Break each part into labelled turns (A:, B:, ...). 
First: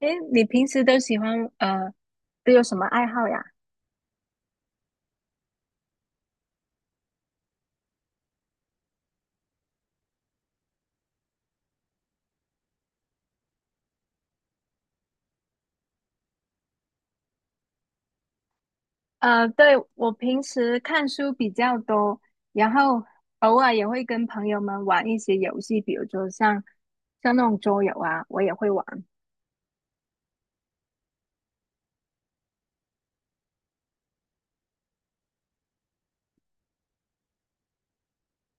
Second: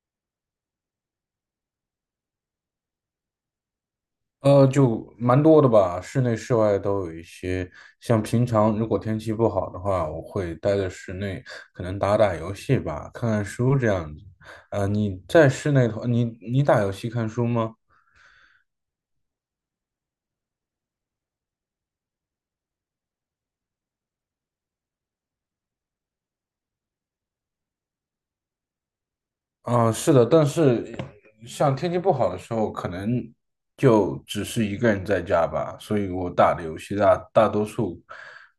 A: 诶，你平时都喜欢都有什么爱好呀？
B: 就蛮多的吧，室内室外都有一些。像平常如果天气不好的话，我会待在室内，可能打打游戏吧，看看书这样子。你在室内的话，你打游戏看书吗？
A: 对，我平时看书比较多，然后偶尔也会跟朋友们玩一些游戏，比如说像那种桌游啊，我也会玩。
B: 嗯，是的，但是像天气不好的时候，可能就只是一个人在家吧，所以我打的游戏大多数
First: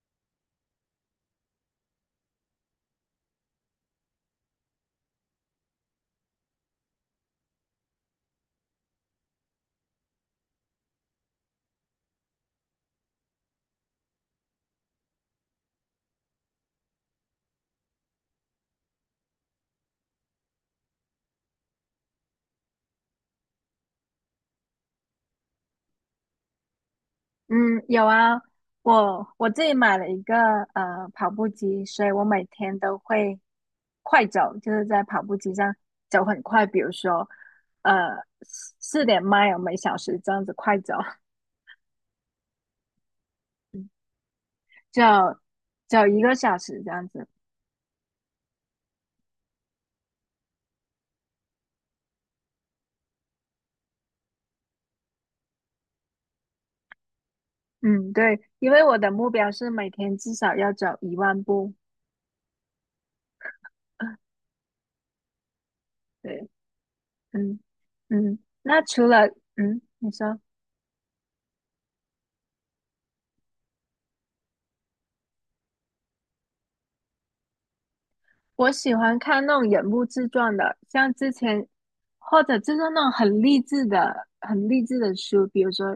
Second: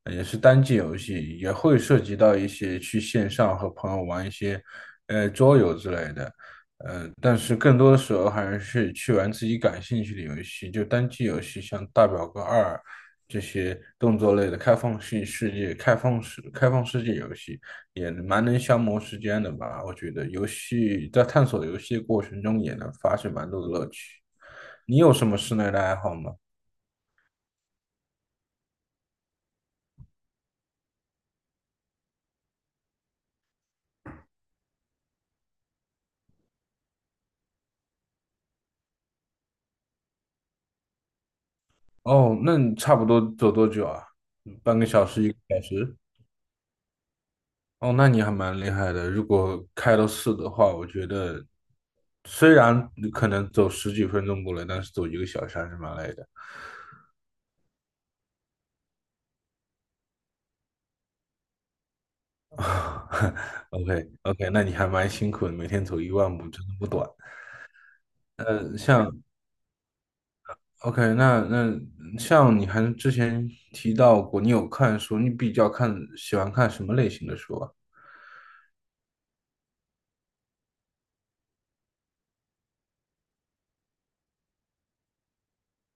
B: 也是单机游戏，也会涉及到一些去线上和朋友玩一些桌游之类的，但是更多的时候还是去玩自己感兴趣的游戏，就单机游戏，像《大表哥二》这些动作类的开放世界游戏。也蛮能消磨时间的吧。我觉得游戏在探索游戏的过程中也能发现蛮多的乐趣。你有什么室内的爱好吗？
A: 嗯，有啊，我自己买了一个跑步机，所以我每天都会快走，就是在跑步机上走很快，比如说呃四点 mile 每小时这样子快走。
B: 哦，那你差不多走多久啊？半个
A: 就
B: 小时，一个小时？
A: 走一个小时这样子。
B: 哦，那你还蛮厉害的。如果开到四的话，我觉得虽然你可能走十几分钟过来，但是走一个小时还是蛮累的。
A: 嗯，对，因为我的目标是每天至少要走1万步。
B: OK OK，那你还蛮辛苦的，每天走一万
A: 对，
B: 步真的不短。
A: 嗯嗯，
B: 呃，
A: 那除
B: 像
A: 了嗯，你说，
B: OK，那像你还之前提到过，你有看书，你比较喜欢看什么类型的书啊？
A: 我喜欢看那种人物自传的，像之前或者就是那种很励志的、很励志的书，比如说，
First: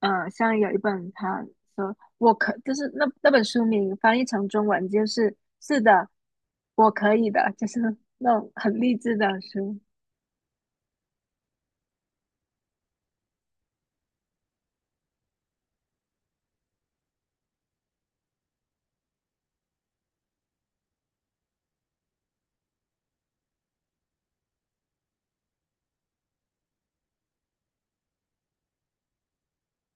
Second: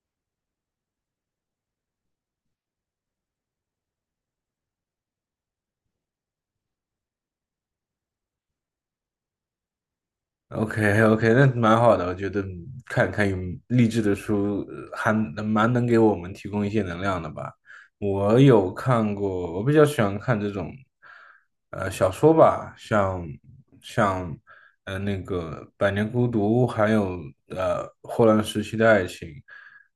A: 像有一本他说我可就是那本书名翻译成中文就是是的，我可以的，就是那种很励志的书。
B: OK OK，那蛮好的，我觉得看看有励志的书，还蛮能给我们提供一些能量的吧。我有看过，我比较喜欢看这种，小说吧，像那个《百年孤独》，还有《霍乱时期的爱情》，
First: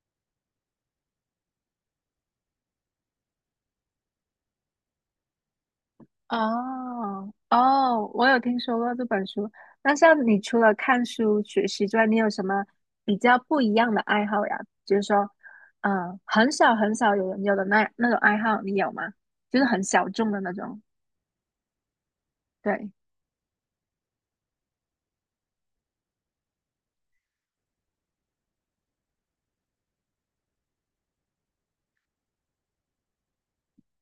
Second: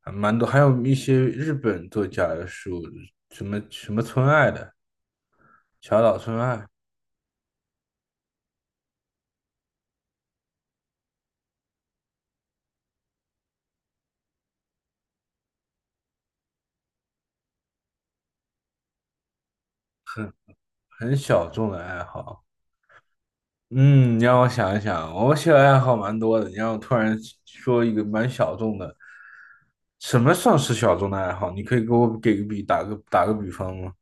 B: 还蛮多，还有一些日本作家的书，什么什么村爱的，小岛村爱，
A: 哦哦，我有听说过这本书。那像你除了看书学习之外，你有什么比较不一样的爱好呀？就是说，很少很少有人有的那种爱好，你有吗？就是很小众的那种，
B: 很小众的爱好。
A: 对，
B: 嗯，你让我想一想，我兴趣爱好蛮多的。你让我突然说一个蛮小众的，什么算是小众的爱好？你可以给我给个比，打个比方吗？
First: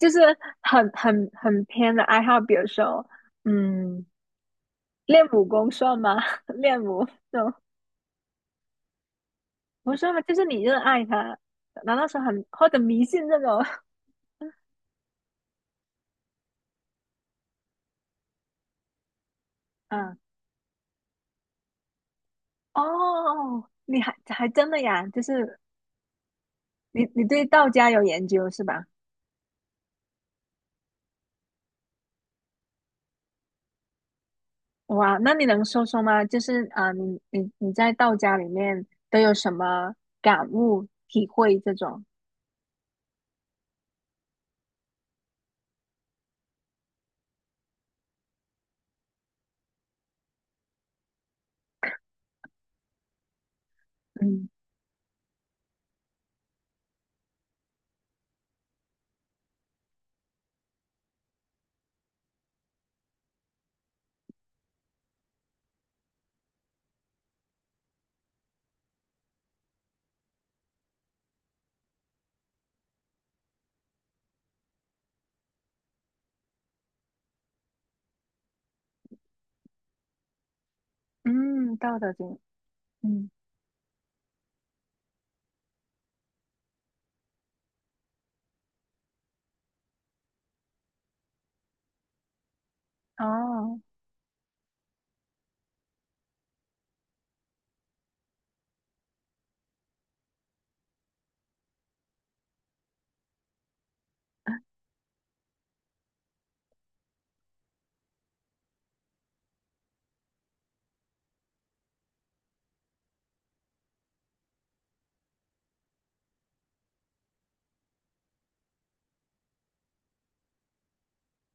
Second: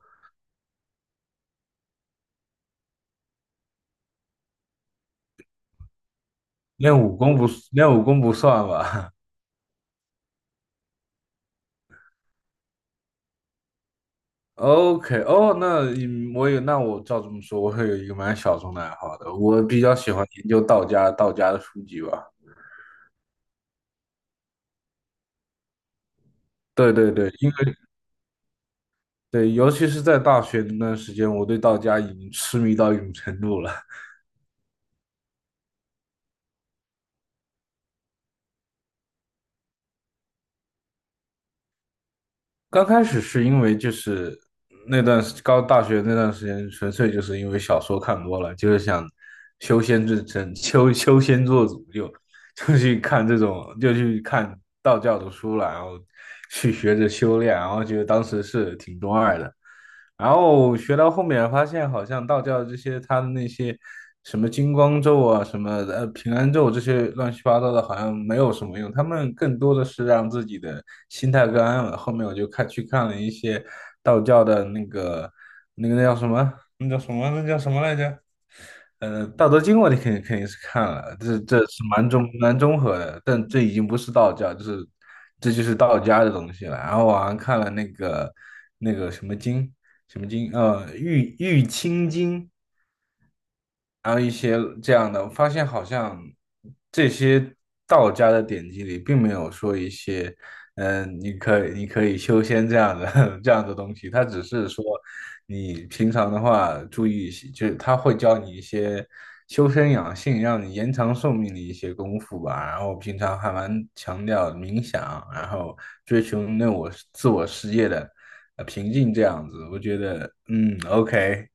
A: 就是很很很偏的爱好，比如说，嗯，练武功算吗？练
B: 练
A: 武
B: 武功
A: 这
B: 不，
A: 种
B: 练武功不算吧
A: 不是吗？就是你热爱它，难道说很或者迷信这种？
B: ？OK，哦，那我照这么说，我会有一个蛮小众的爱好的。我比 较喜
A: 嗯，
B: 欢研究道家的书籍吧。
A: 哦，你还还真的呀？就是
B: 对
A: 你
B: 对
A: 你
B: 对，
A: 对道家有研究是吧？
B: 对，尤其是在大学那段时间，我对道家已经痴迷到一种程度了。
A: 哇，那你能说说吗？就是啊、呃你在道家里面都有什么感悟、体会这种？
B: 刚开始是因为就是那段时高大学那段时间，纯粹就是因为小说看多了，就是想修仙之成修修仙做主就，就去看这种，就去
A: 嗯
B: 看道教的书了，然后去学着修炼，然后觉得当时是挺中二的。然后学到后面发现，好像道教这些他的那些什么金光咒啊、什么平安咒这些乱七八糟的，好像没有什么用。他们更多的是让自己的心态更安稳。后面我就去看了一些道教的那个那个那叫什么来着？《道德经》我肯定是看了，这
A: 嗯，
B: 是
A: 道德经，
B: 蛮综合的，
A: 嗯
B: 但这已经不是道教，这就是道家的东西了。然后我还看了那个什么经，玉清经，
A: 哦，
B: 然后一些这样的，我发现好像这些道家的典籍里，并没有说一些，你可以修仙这样的 这样的东西，它只是说你平常的话注意一些就是他会教你一些修身养性，让你延长寿命的一些功夫吧。然后平常还蛮强调冥想，然后追求那我自我世界的平静这样子，我觉得，嗯，OK。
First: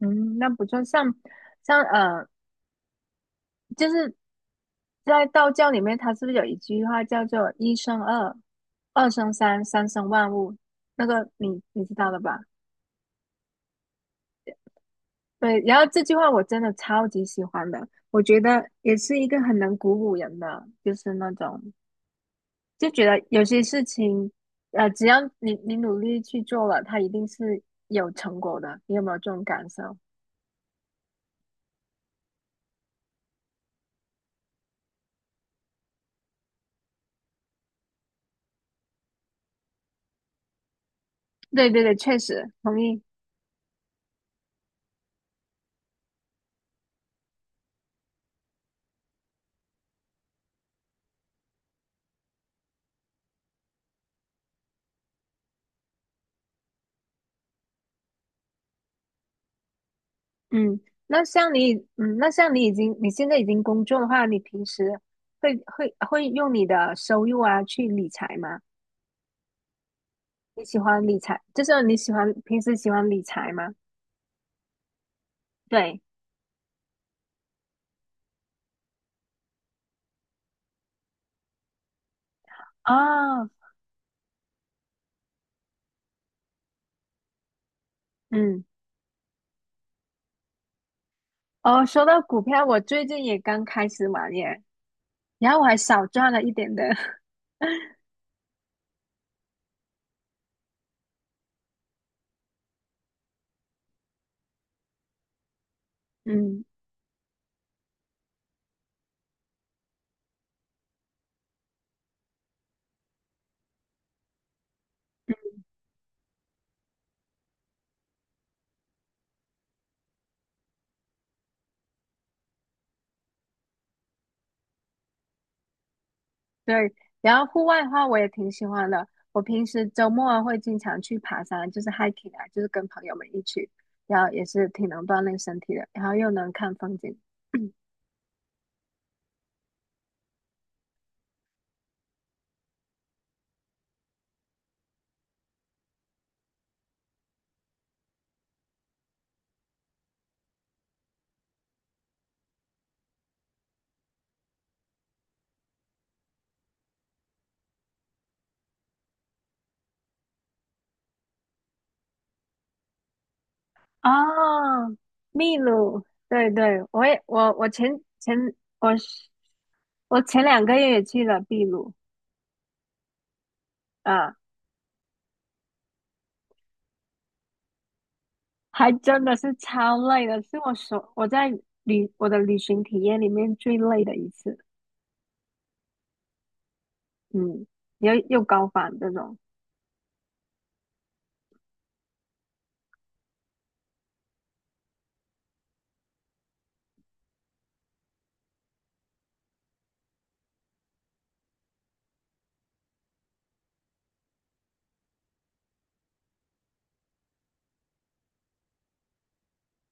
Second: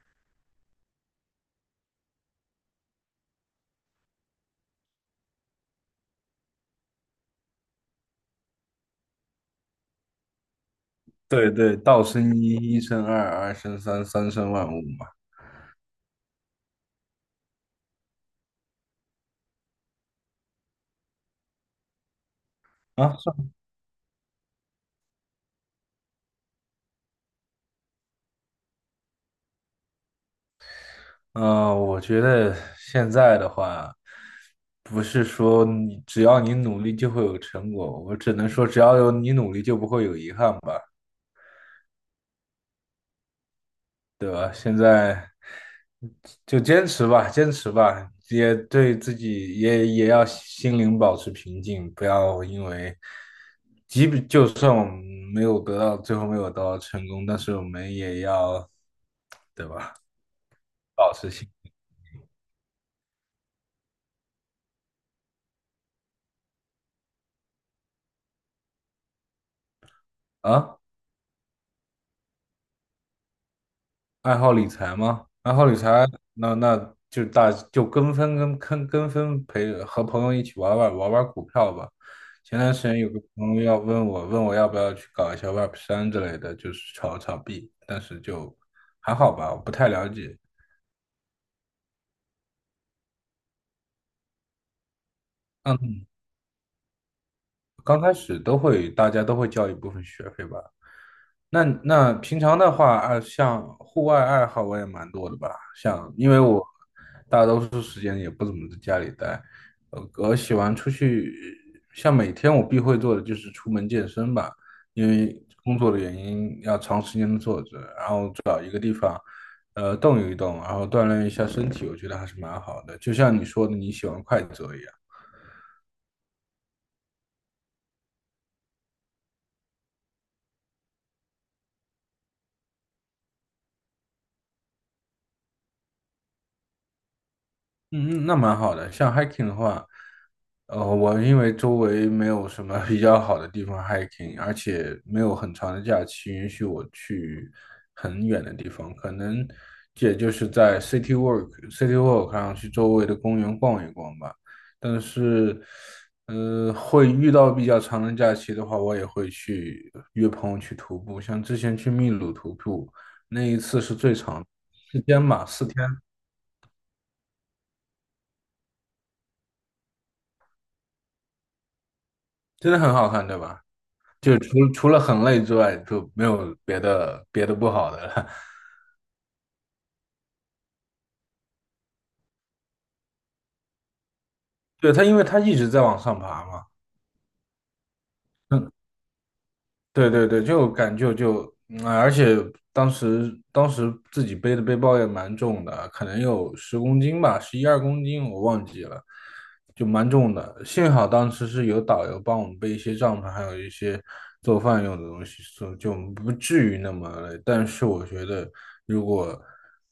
A: 嗯，那不错。像就是在道教里面，它是不是有一句话叫做“一生二，二生三，三生万物”？那个你
B: 对对，
A: 你知
B: 道
A: 道的
B: 生
A: 吧？
B: 一，一生二，二生三，三生万物嘛。
A: 对，然后这句话我真的超级喜欢的，我觉得也是一个很能鼓舞人的，就是那种就觉
B: 啊，
A: 得
B: 是。
A: 有些事情，只要你努力去做了，它一定是有成果的。你有没有这种感受？
B: 嗯、我觉得现在的话，不是说你只要你努力就会有成果，我只能说只要有你努力就不会有遗憾吧，
A: 对对对，确实同意。
B: 对吧？现在就坚持吧，坚持吧，也对自己也要心灵保持平静，不要因为，即便就算我们没有得到，最后没有得到成功，但是我们也要，对吧？
A: 嗯，
B: 保
A: 那
B: 持兴
A: 像你，嗯，那像你已经你现在已经工作的话，你平时会用你的收入啊去理财吗？你
B: 啊，
A: 喜欢理财，就是你喜欢平时喜欢理财吗？
B: 爱好理财吗？爱好理
A: 对，
B: 财，那就跟风和朋友一起玩股票吧。前段时间有个
A: 哦，
B: 朋友要问我，问我要不要去搞一下 Web3之类的，就是炒币，但是就
A: 嗯。
B: 还好吧，我不太了解。
A: 哦，说到股票，我最近也刚开始玩耶，然后我还
B: 嗯，
A: 少赚了一点的，
B: 刚开始大家都会交一部分学费吧，那平常的话，啊，像户外爱好我也蛮多的吧，像因为我
A: 嗯，
B: 大多数时间也不怎么在家里待，我喜欢出去，像每天我必会做的就是出门健身吧，因为工作的原因要长时间的坐着，然后动一动，然后锻炼一下身体，我觉得还是蛮好的。就像你说的，你喜欢快走一样。
A: 对。然后户外的话，我也挺喜欢的。我平时周末啊会经常去爬山，就是 hiking 啊，就是跟朋友们一起，然后也是挺能锻炼身体的，然后又能看风景。
B: 嗯，那蛮好的。像 hiking 的话，我因为周围没有什么比较好的地方 hiking，而且没有很长的假期允许我去很远的地方，可能也就是在 city walk 上去周围的公园逛一逛吧。但是，会遇到比较长的假期的话，我也会去约朋友去徒步。像之前去秘鲁徒步，那一次是
A: 哦，
B: 最长，四天吧，
A: 秘
B: 四天，
A: 鲁，对对，我也我我前前我是我前2个月也去了秘鲁，
B: 真的很好看，对吧？
A: 啊。
B: 就除了很累之外，就没有别的别的不好的了。
A: 还真的是超累的，是我所我在旅我的旅行体验里面最累的一次。
B: 对，他，因为他一直在往上爬嘛。
A: 嗯，又高
B: 嗯
A: 反这种，
B: 对对对，就感觉就，嗯，而且当时自己背的背包也蛮重的，可能有10公斤吧，11、12公斤我忘记了，就蛮重的。幸好当时是有导游帮我们背一些帐篷，还有一些做饭用的东西，所以就不至于那么累。但是我觉得，如果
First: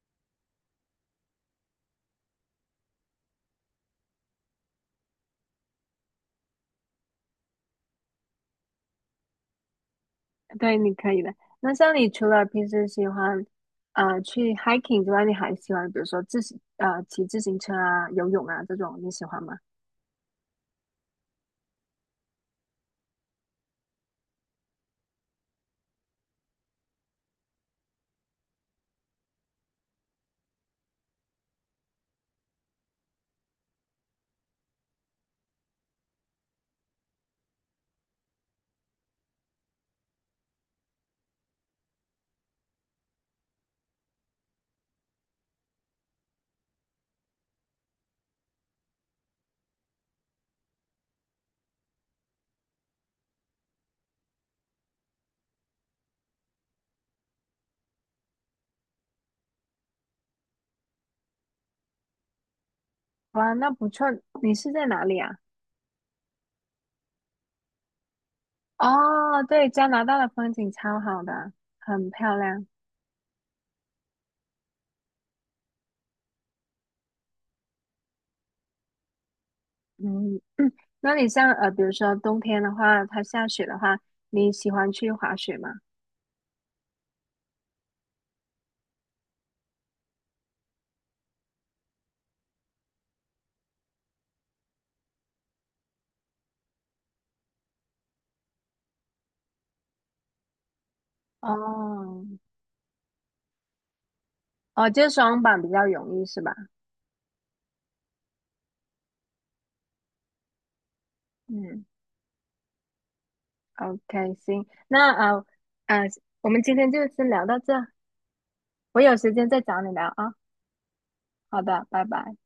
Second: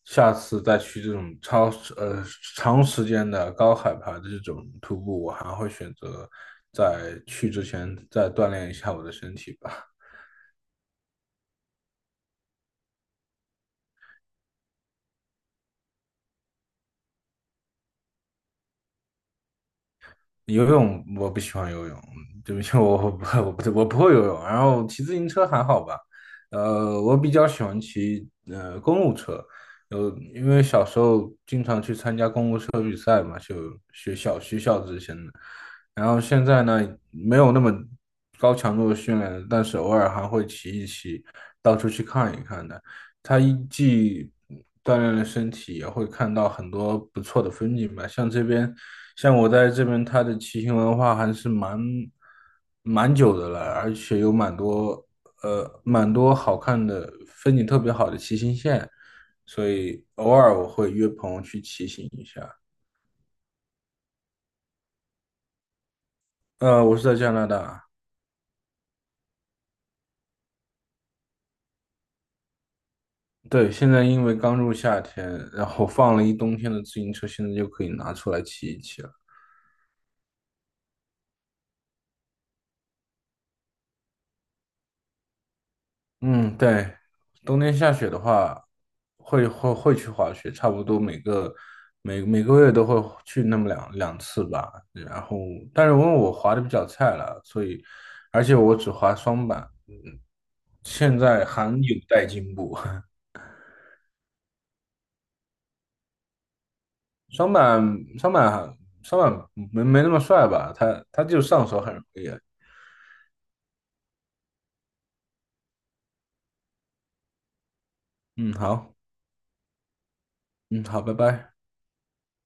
B: 下次再去这种超呃长时间的高海拔的这种徒步，我还会选择在去之前再锻炼一下我的身体吧。
A: 对，你可以的。那像你除了平时喜欢去 hiking 之外，你还喜欢比如说骑自行车啊、游泳啊这种，你喜欢吗？
B: 游泳我不喜欢游泳，对不起，我不会游泳。然后骑自行车还好吧，我比较喜欢骑公路车，因为小时候参加公路车比赛嘛，就学校之前的。然后现在呢，没有那么高强度的训练了但是偶尔还会骑一骑，到处去看一看的。他既锻炼了身体，也会看到很多不错的风景吧。像我在这边，它的骑行文化还是蛮久的了，而且有蛮多好看的风景特别好的骑行线。所以偶尔我会约朋友去骑行一下。
A: 哇，那不错。你是在哪里啊？
B: 我是在加拿大，
A: 哦，对，加拿大的风景超好的，很漂亮。
B: 对，现在因为刚入夏天，然后放了一冬天的自行车，现在就可以拿出来骑一骑了。
A: 嗯，那你像呃，比如说冬天的话，它下雪的话，你喜欢去滑雪吗？
B: 嗯，对，冬天下雪的话，会去滑雪，差不多每个月都会去那么两次吧。然后，但是因为我滑的比较菜了，所以而且我只滑双板，嗯，现在还有
A: 哦，
B: 待进步。
A: 哦，就是双板比较容易是吧？
B: 双板双板双板没那么帅吧？他就上手
A: 嗯
B: 很容易。
A: ，OK，行，那呃，我们今天就先聊到这，
B: 嗯，好，
A: 我有时间再找你聊啊。
B: 嗯，好，拜拜。
A: 好的，拜拜。